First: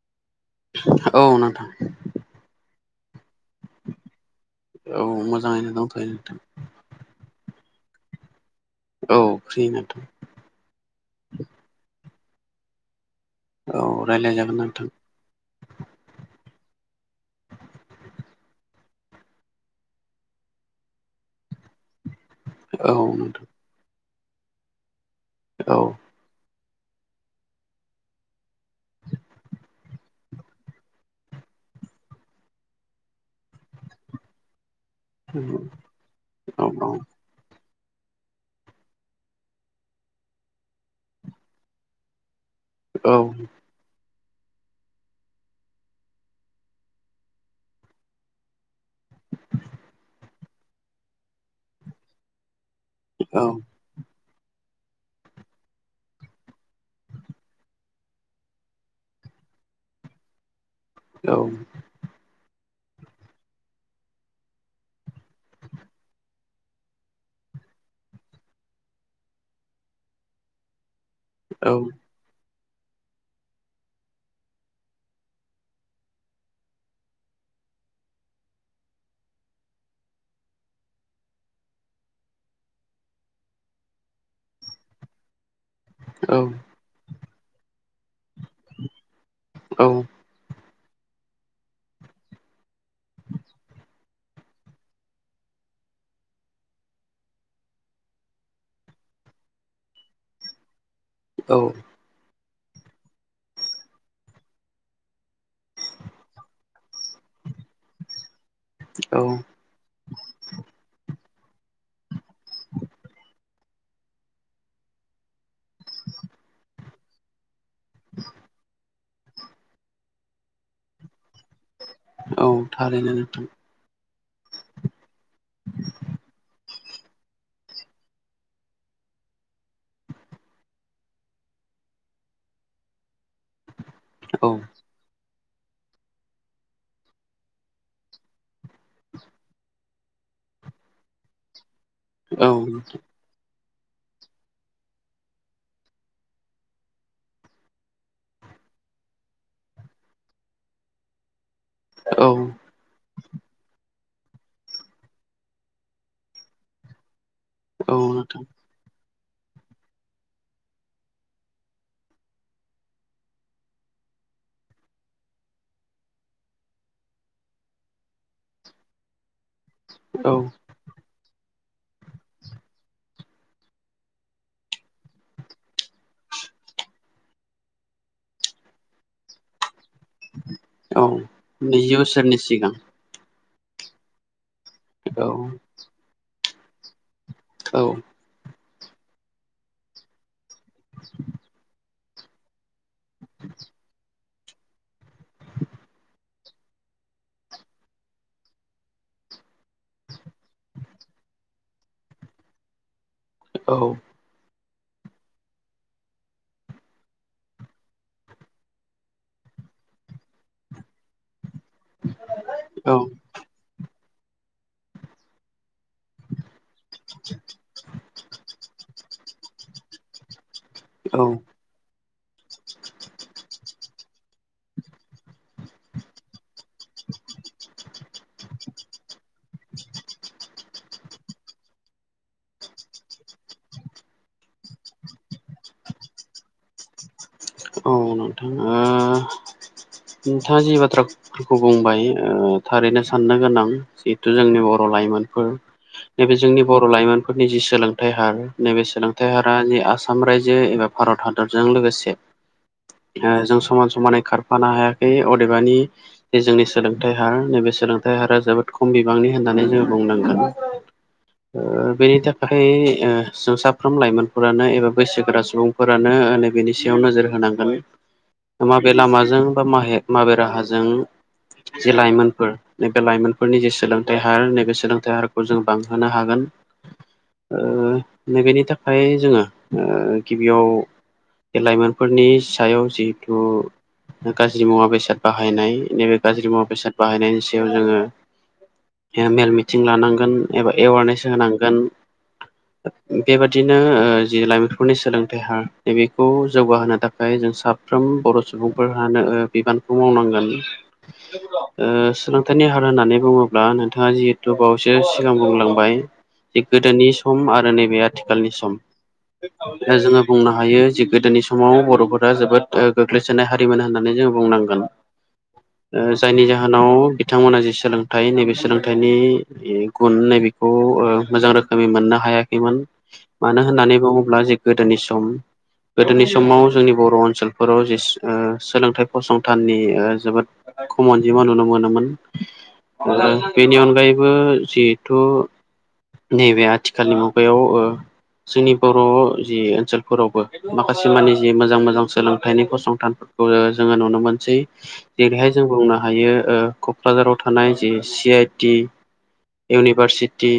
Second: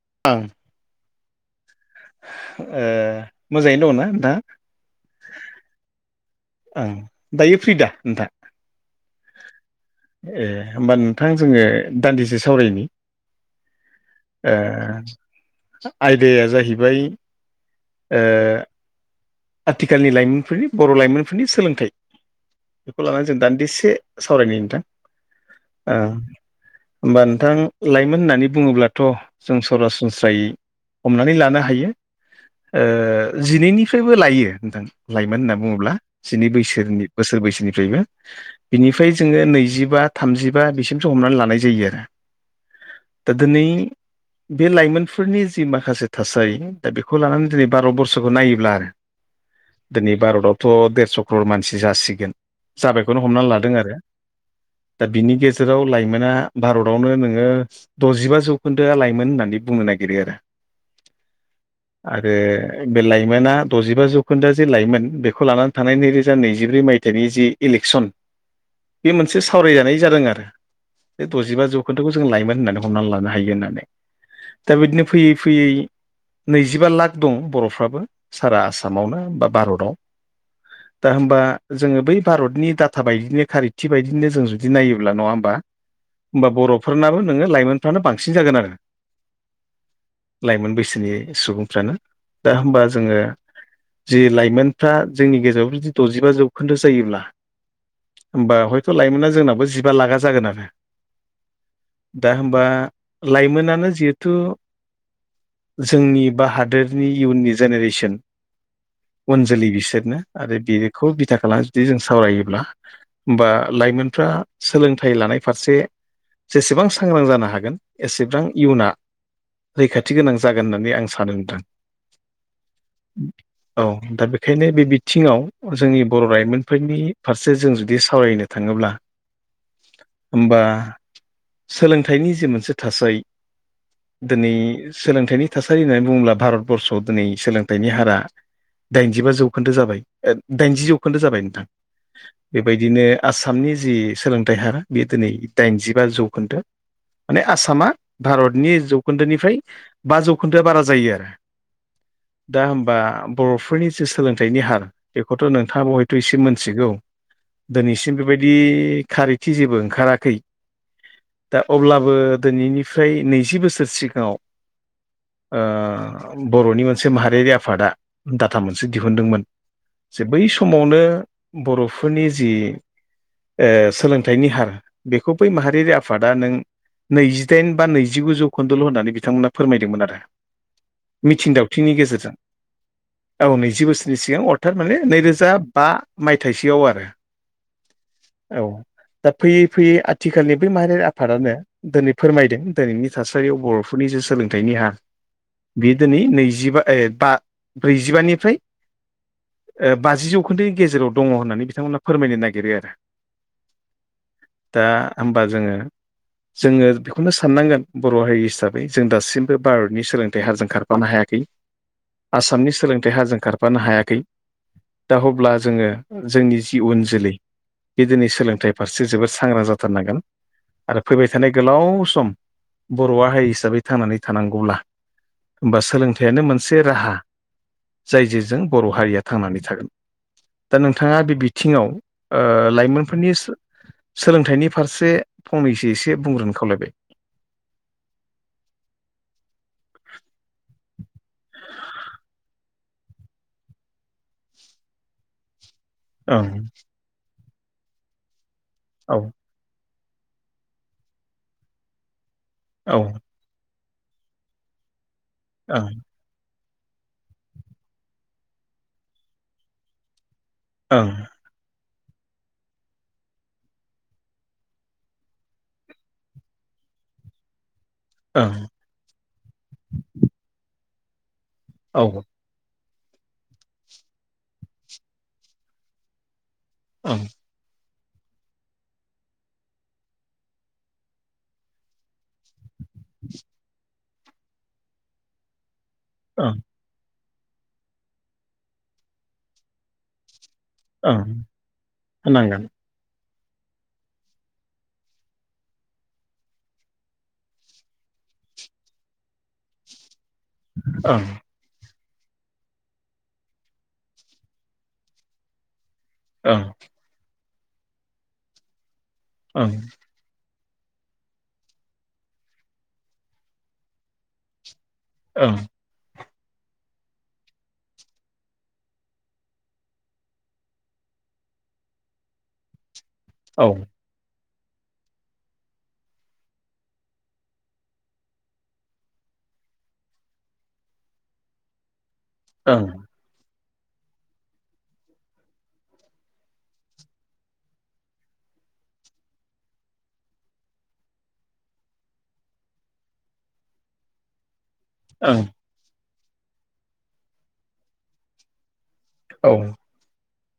[inaudible] औ नोंथां। ओह मोजाङैनो दङ'ना नोंथाङा? औ मोजाङैनो दंथ'यो नोंथां ओं दायो फ्रिदा नोंथां? औ फ्रि नोंथां ए होमबा नोंथां जोङो दान्दिसे सावरायनि। औ रायलायजागोन नोंथां ओह आयदाया जाहैबाय ओह आथिखालनि लाइमोनफोरनि बर' लाइमोनफोरनि सोलोंथाइ औ बेखौ लानानै जों नोंथां दान्दिसे सावरायनि नोंथां। औ। ओ होमबा नोंथां लाइमोन होननानै बुङोब्लाथ' जों सरासनस्रायै हमनानै लानो हायो ओह जिनैनिफ फ्रायबो लायो नोंथां लाइमोन होनना बुङोब्ला जिनै औ बैसोनि बोसोर बैसोनि फ्रायनो बिनिफ्राय जोङो नैजिबा थामजिबा बिसिमसो हमनानै लानाय जायो आरो। औ दा दोनै बे लाइमोनफोरनि जि माखासे थासारि दा बेखौ लानानै दिनै बार' बसरखौ नायोब्ला आरो। दिनै भारतआवथ' देरस' कर्रर मानसि जासिगोन। जाबायखौनो औ हमनानै लादों आरो। दा बिनि गेजेराव लाइमोना भारतावनो नोङो द'जिबा जौखोन्दोआ लाइमोन होननानै बुङो। नागिरो आरो, आरो बे लाइमोना द'जिबा जौखोन्दो जे लाइमोन बेखौ लानानै थानाय नैरोजा नैजिब्रै मायथाइनि जि इलेक्सन बे मोनसे सावरायजानाय जादों आरो बे द'जिबा जौखोन्दोखौ जों लाायमोन होननानै हमनानै लानो हायो होननानै। दा बिदिनो फैयै फैयै नैजिबा लाख दं बर'फ्राबो। सारा आसामावनो बा भारताव। दा होमबा जोङो बै भारतनि डाटा बायदिनो खारथि बायदिनो जों जुदि नायोब्ला नङा होमबा? होनबा बर'फोरनाबो नोङो लाइमोन फ्रानो बांसिन जागोन आरो लाइमोन बैस सोनि सुबुंफ्रानो दा होमबा जोङो जि लाइमोनफ्रा जोंनि गेजेराव जुदि द'जिबा जौखोन्दो जायोब्ला होमबा हयथ' लाइमोना जोंनाबो जिबा लाखा जागोन आरो। औ। दा हबा लाइमोनानो जिहेथु जोंनि बा हादोरनि इयुननि जेनेरेसन औ उन जोलै बिसोरनो आरो बेखौ बिथा खालामना जुदि जों सावरायोब्ला बा लाइमोनफ्रा सोलोंथाइ लानाय फारसे जेसेबां सांग्रां जानो हागोन। एसेबां इयुना रैखाथि गोनां जागोन होननानै आं सानो नोथां। औ थारैनो नोंथां। दा बेखायनो बे बिथिङाव जोंनि बर' लाइमोन फोरनि फारसे जों जुदि सावरायनो थाङोब्ला। होमबा सोलोंथाइनि जे मोनसे थासारि औ दिनै सोलोंथाइनि थासारि होननानै बुङोब्ला भारतबर्सआव दिनै सोलोंथाइनि हारा दाइनजिबा जौखोन्दो जाबाय दाइनजि जौखोन्दो जाबाय नोंथां। औ बेबायदिनो आसाम नि जि सोलोंथाइ हारा बेयो दिनै दाइनजिबा जौखोन्दो। माने आसामा भारतनि जौखोन्दोनिफ्राय बा जौखोन्दोआ बारा जायो आरो। दा होमबा बर'फोरनि एसे सोलोंथाइनि हार बेखौथ' नोंथाङाबो हयथ' एसे मोनथिगौ। औ दिनैसिम नोंथां बेबायदि खारैथि जेबो ओंखाराखै। दा अब्लाबो दिनैनिफ्राय नैजि बोसोर सिगाङाव ओ बर'नि मोनसे माहारियारि आफादा डाटा मोनसे दिहुनदोंमोन जे औ बै समावनो बर'फोरनि जि ओ सोलोंथाइनि हार बेखौ बै माहारियारि आफादा नों नैजिदाइन बा नैजिगु जौखोन्दल' होननानै बिथांमोना फोरमायदोंमोन आरो औ नैजि मिथिंदावथिनि गेजेरजों बोसोरनि सिगां औ नैजि बोसोरनि सिगां अर्थात माने औ नैरोजा बा मायथाइसोआव आरो। औ औ दा फैयै फैयै आथिखालनि बै माहारि आफादानो दिनै फोरमायदों दिनैनि थासारियाव बर'फोरनि ज सोलोंथाइ ह बे दिनै नैजिबा ब्रैजिबानिफ्राय ओ बाजि जौखोन्दोनि गेजेराव दङ होननानै बिथांमोनहा फोरमायनो नागिरो आरो। औ। दा होमबा जोङो जोङो बेखौनो साननांगोन बर' हारि हिसाबै जों दासिमबो भारतनि सोलोंथाइ हारजों खारफानो हायाखै। आसामनि सोलोंथाइ नोंथां हाजों खारफानो हायाखै दा अब्ला जोङो जोंनि जि उन जोलै बे दिनै सोलोंथाइ फारसे जोबोद सांग्रां जाथारनांगोन। आरो फैबाय थानाय गोलाव सम बर'आ हारि हिसाबै थांनानै थानांगौब्ला होनबा सोलोंथाइयानो मोनसे राहा। जाय जेजों बर' हारिया थांनानै थागोन‌। दा नोंथाङा बे बिथिङाव लाइमोनफोरनि सोलोंथाइनि फारसे फंनैसो एसे बुंग्रोन खावलायबाय औ नोंथां। नोंथाङा जि बाथ्राफोरखौ बुंबाय। ओ थारैनो साननो गोनां जिहेथु जोंनि बर' लाइमोनफोर नैबे ओं जोंनि बर' लाइमोनफोर फोरनि जि सोलोंथाइ हार नैबे औ सोलोंथाइ हारा जि आसाम रायजो एबा भारत हादरजों लोगोसे औ ओं जों समान समानै खारफानो हायाखै। बे अदेबानि जोंनि सोलोंथाइ हार नैबे सोलोंथाइ हारा जोबोद खम बिबांनि होननानै जोङो बुंनांगोन। ओं [inaudible] ओ। बेनि थाखाय ओ जों साफ्रोम लाइमोनफोरानो एबा बैसोगोरा सुबुंफोरानो नैबेनि सायाव नोजोर। होनांगोन ओं माबे लामाजों बा मा -माबे राहाजों। जे औ ओं लाइमोनफोर। नैबे लाइमोनफोरनि जि सोलोंथाइ हार नैबे सोलोंथाइ हारखौ जों बांहोनो हागोन। ओं। नै बेेनि थाखाय जोङो ओ गिबियाव लाइमोनफोरनि। सायाव जिहेतु गाज्रि मुवा बेसाद बाहायनाय नैबे गाज्रि ओं मुवा बेसाद बाहायनायनि। सायाव जोङो मेल, मिटिं लानांगोन।। एबा ओं एवारनेस होनांगोन। होनांगोन बेबादिनो ओ जि लाइमोनफोरनि सोलोंथाइ हार नैबेखौ। जौगाहोनो थाखाय जों साफ्रोम बर' सुबुंफोरानो बिबानखौ मावनांगोन। ओं ओ। सोलोंथाइनि हार होननानै बुङोब्ला नोंथाङा जिहेथु बावैसो सिगां बुंलांबाय। ओं गोदोनि सम आरो नैबे आथिखालनि सम ओं जोङो बुंनो हागोन। हायो जि गोदोनि समाव बर'फोरा जोबोद गोग्लैसोनाय हारिमोन होननानै जोंङो बुंनांगोन। ओं। ओ जायनि जाहोनाव बिथांमोनहा जि सोलोंथाइ नैबे सोलोंथाइनि गुन नैबेखौ ओ। मोजां रोखोमै मोननो हायाखैमोन। मानो औ ओं होननानै बुङोब्ला जे गोदोनि सम गोदोनि। समाव जोंनि बर' ओनसोलफोराव जि ओ सोलोंथाइ फसंथाननि ओ जोबोद खममोन। नुनो मोनोमोन ओं ओ बेनि अनगायैबो जिहेथु। नैबे आथिखालनि मुगायाव ओ जोंनि बर' जि ओनसोलफोरावबो माखासे। माखासेमानि जे मोजां-मोजां सोलोंथाइनि फसंथानफोरखौ जोङो नुनो मोनसै। औ जेरैहाय जों बुंनो हायो ओ क'क्राझाराव थानाय जि सि-आइ-टि। ओं इउनिभारसिटि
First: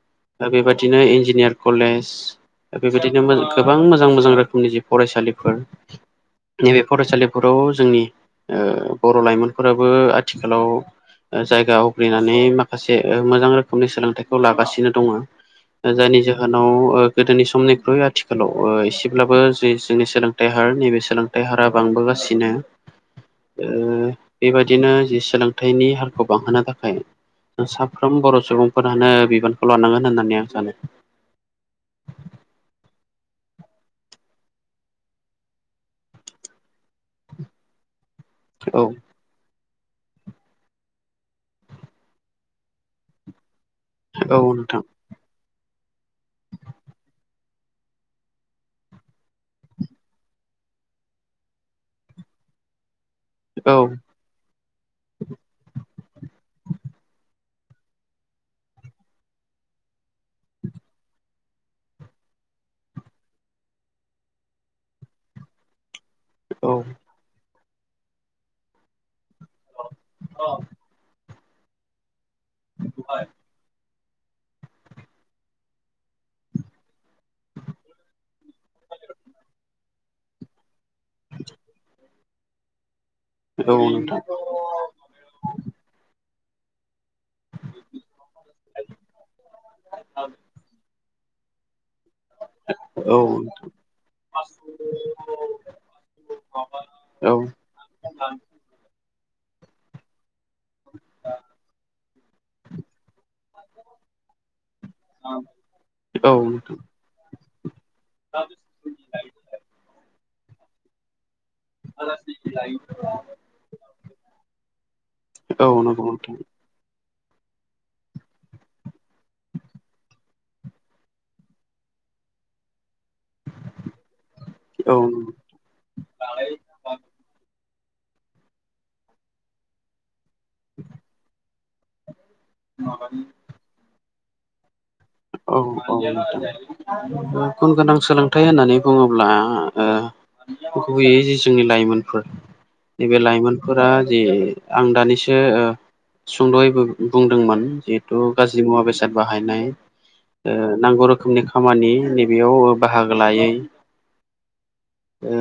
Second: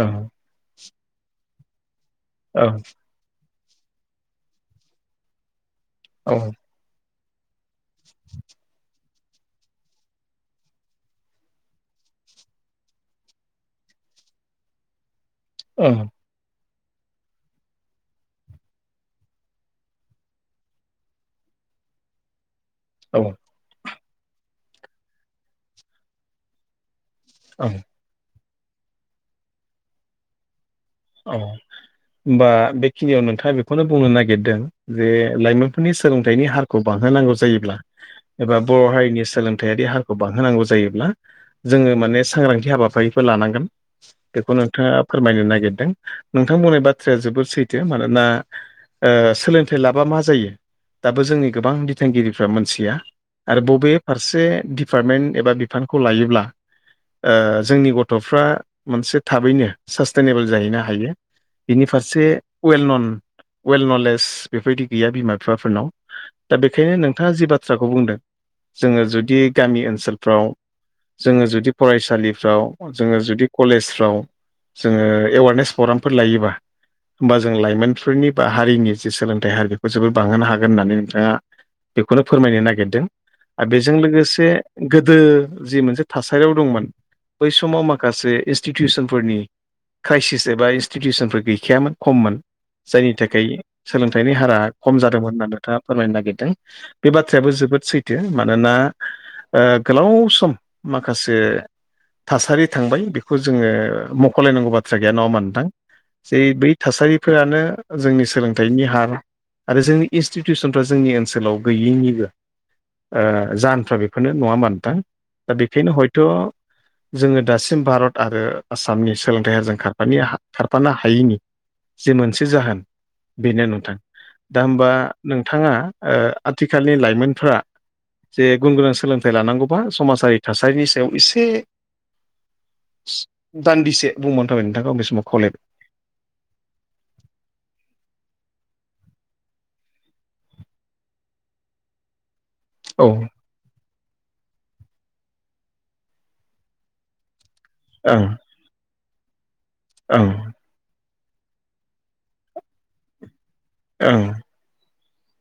ओं बेबादिनो इन्जिनियार कलेज। दा बेबायदिनो गोबां मोजां-मोजां रोखोमनि जि फरायसालिफोर। औ ओं नैबे फरायसालिफोराव जोंनि ओ। बर' लाइमोनफोराबो आथिखालाव। जायगा आवग्रिनानै माखासे मोजां रोखोमनि सोलोंथाइखौ लागासिनो दङो। जायनि जाहोनाव गोदोनि समनिख्रुइ आथिखालाव। एसेब्लाबो जे जोंनि सोलोंथाइ हार नैबे सोलोंथाइ हारा बांबोगासिनो। औ ओ बेबादिनो जि सोलोंथाइनि हारखौ बांहोनो थाखाय। ओं साफ्रोम बर' सुबुंफोरानो बिबानखौ लानांगोन होननानै आं सानो। औ। बा बेखिनियाव नोंथाङा बेखौनो बुंनो नागिरदों जे लाइमोनफोरनि सोलोंथाइनि हारखौ बां। बाहोनांगौ जायोब्ला एबा औ बर' हारिनि सोलों। थायारि हाखौ बांहोनांगौ जायोब्ला जोङो माने सांग्रांथि हाबाफारिफोर लानांगोन। औ बेखौ नोंथां नोंथाङा फोरमायनो नागिरदों। नोंथां बुंनाय बाथ्राया जोबोद सैथो मानोना ओ सोलोंथाइ लाबा मा जायो? दाबो जोंनि गोबां बिथोनगिरिफ्रा मोनथिया। आरो औ बबे फारसे दिपार्टमेन्ट एबा बिफानखौ लायोब्ला ओ। जोंनि गथ'फ्रा मोनसे थाबैनो सास्टेनेबोल जाहैनो हाग। बिनि फारसे वेल नन। वेल नलेज बेफोरबायदि गैया बिमा बिफाफोरनाव। दा औ बेखायनो नोंथाङा जि बाथ्राखौ बुंदों जोङो जुद। दि गामि ओनसोलफ्राव जोङो जुदि फरायसालिफ्राव जोङो जुदि कलेज। फ्राव जोङो एवारनेस प्रग्रामफोर लायोबा। होमबा जों लाइमोनफोरनि बा हारिनि जि सोलोंथाइ हार बेखौ जोबोर बांहोनो हागोन होननानै। आ बेखौनो फोरमायनो नागिरदों औ बेजों नोंथां औ लोगोसे गोदो जि मोनसे थासारियाव दंमोन बै समाव माखासे इनस्टिटिउसनफोरनि क्राइसिस एबा इनस्टिटिउसनफोर गैखायामोन खममोन औ जायनि थाखाय सोलोंथाइनि हारा खम जादोंमोन होनना नोंथाङा फोरमायनो नागिरदों बे औ बाथ्रायाबो जोब जोबोद सैथो मानोना ओ गोलाव सम माखासे थासारि थांबाय बेखौ खौ जोङो मख'लायनांगौ बाथ्रा गैया नङा होमबा नोंथां जे बै नोंथां थासारिफोरानो जोंनि सोलोंथाइनि हार आरो जोंनि इन्स्टिटिउसनफ्रा जोंनि ओनसोलाव गैयैनिबो ओ जाहोनफ्रा बेफोरनो नङा होमबा नोथां दा औ बेखायनो नंगौ हयथ' नोंथां जोङो दासिम भारत आरो आसामनि सोलोंथाइ हारजों खार खारफानो हायैनि जे मोनसे जाहोन बेनो नोंथां दा होमबा औ नोंथाङा ओ आथिखालनि लाइमोनफोरा जे गुन गोनां सोलोंथाइ लानांगौबा समाजारि थासारिनि सायाव एसे दान्दिसे बुंबावनो थाबाय नोंथांखौ आं बे समाव औ खावलायबाय औ गुन गोनां सोलोंथाइ होननानै बुङोब्ला गुबैयै जे जोंनि लाइमोनफोर औ नैबे लाइमोनफोरा जि आं दानिसो ओ सुंद'यैबो बुंदोंमोन जिहेथु गाज्रि मुवा बेसाद ाद बाहायनाय ओं नांगौ रोखोमनि खामानि नैबेयाव बाहागो लायै ओं ओ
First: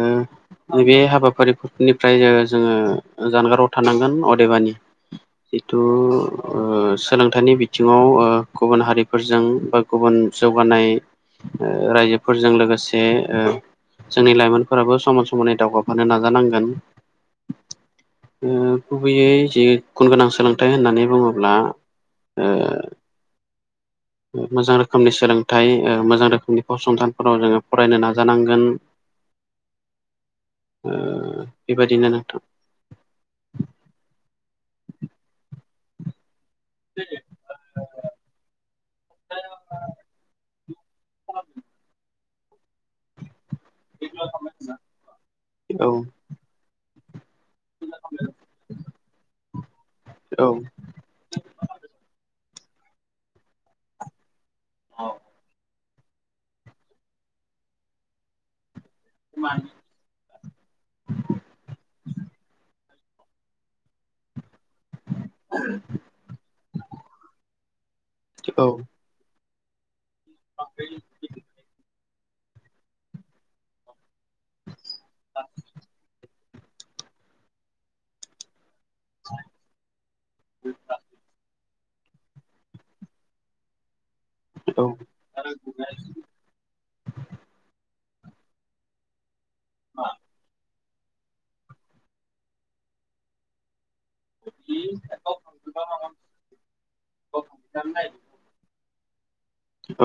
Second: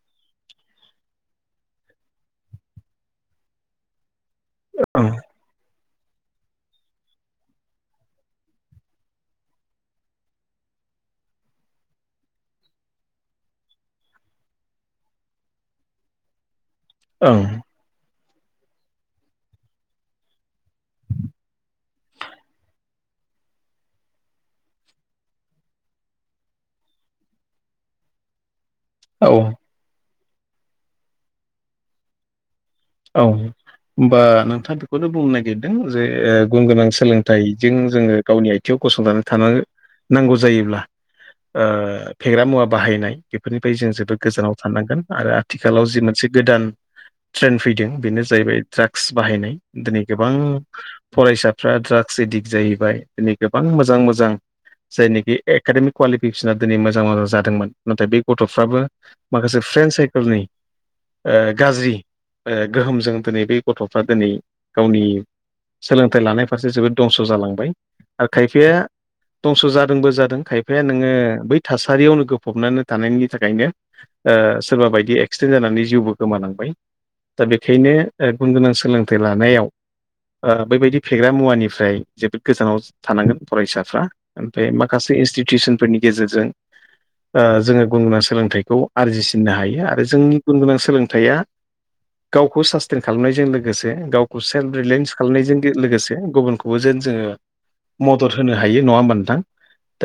नैबे हाबाफारिफोरनिफ्राय जोङो जानगाराव थानांगोन ओं जितु ओ सोलोंथाइनि बिथिङाव गुबुन हारि फोरजों बा गुबुन जौगानाय ओ रायजोफोरजों लोगोसे ओ जोंनि लाइमोनफोराबो समान समानै दावगाफानो नाजानांगोन ओं गुबैयै जि गुन गोनां सोलोंथाइ होननानै बुङोब्ला ओ मोजां रोखोमनि सोलोंथाइ ओ मोजां रोखोमनि फसंथानफोराव जोङो फरायनो नाजानांगोन औ ओ बेबायदिनो नोंथां औ होमबा नोंथाङा बेखौनो बुंनो नागिरदों जे गुन गोनां सोलोंथाइजों जोङो गावनि आथिङाव गसंनानै थानो नांगौ जायोब्ला ओ फेग्रा मुवा बाहायनाय बेफोरनिफ्राय जों जोबोद गोजानाव थानांगोन आरो आथिखालाव औ जि मोनसे गोदान ट्रेन्ड फैदों बेनो जाहैबाय द्राग्स बाहायनाय दिनै गोबां औ फरायसाफ्रा ड्राग्स एदिक्ट जाहैबाय दिनै गोबां मोजां मोजां जायनोखि एकाडेमिक कुवालिफिकेसना दिनै मोजां मोजां जादोंमोन नाथाय बे गथ'फ्राबो माखासे फ्रेन्ड साइकोलनि गाज्रि गोहोमजों दिनै बे गथ'फ्रा दिनै गावनि सोलोंथाइ लानाय फारसे जोबोद दंस' जालांबाय आरो खायफाया औ दंस' जादोंबो जादों खायफाया नोङो बै थासारियावनो गो फबनानै थानायनि थाखायनो सोरबा बायदि एक्सिडेन्ट जानानै जिउबो गोमानांबाय दा बेखायनो गुन गोनां सोलोंथाइ लानायाव बैबायदि फेग्रा मुवानि ओमफ्राय जोबोद गोजानाव थानांगोन फरायसाफ्रा ओमफ्राय औ माखासे इनस्टिटिउसनफोरनि गेजेरजों जोङो बुंनो स सोलोंथाइखौ आरजिसिननो हायो आरो जोंनि गुन गोनां सोलोंथाइया गावखौ सास्टेन खालामनायजों लोगोसे गावखौ सेल्फ रिलायन्स खालामनायजों लोगोसे गुबुनखौबो जेन जोङो मदद होनो हायो नङा होम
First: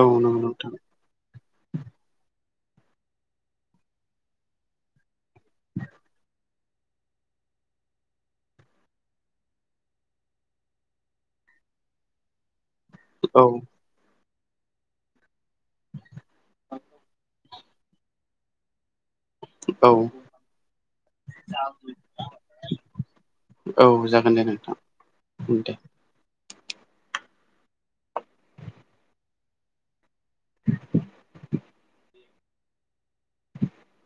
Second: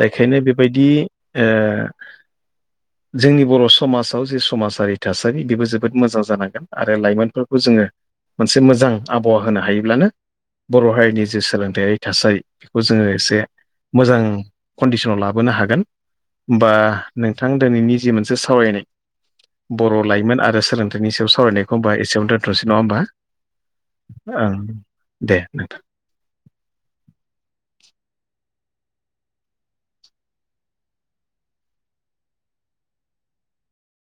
औ नंगौ नोंथां बेबायदि जोंनि बर' समाजाव जि समाजारि थासारि बेबो जोबोद मोजां जानांगोन आरो लाइमोनफोरखौ जोङो मोनसे मोजां आबहावा होनो हायोब्लानो बर' हारिनि जे सोलोंथायाइारि थासारि बेखौ जोङो एसे औ मोजां कन्डिसनाव लाबोनो हागोन होमबा नों बिथां दिनैनि जि मोनसे सावरायनाय बर' औ लाइमोन आरो सोलोंथाइनि सायाव सावरायनायखौ एखमबा एसेयाव दोन्थ'नोसै नङा होमबा औ जागोन दे ओ नोंथां दे नोंथां [inaudible] [inaudible]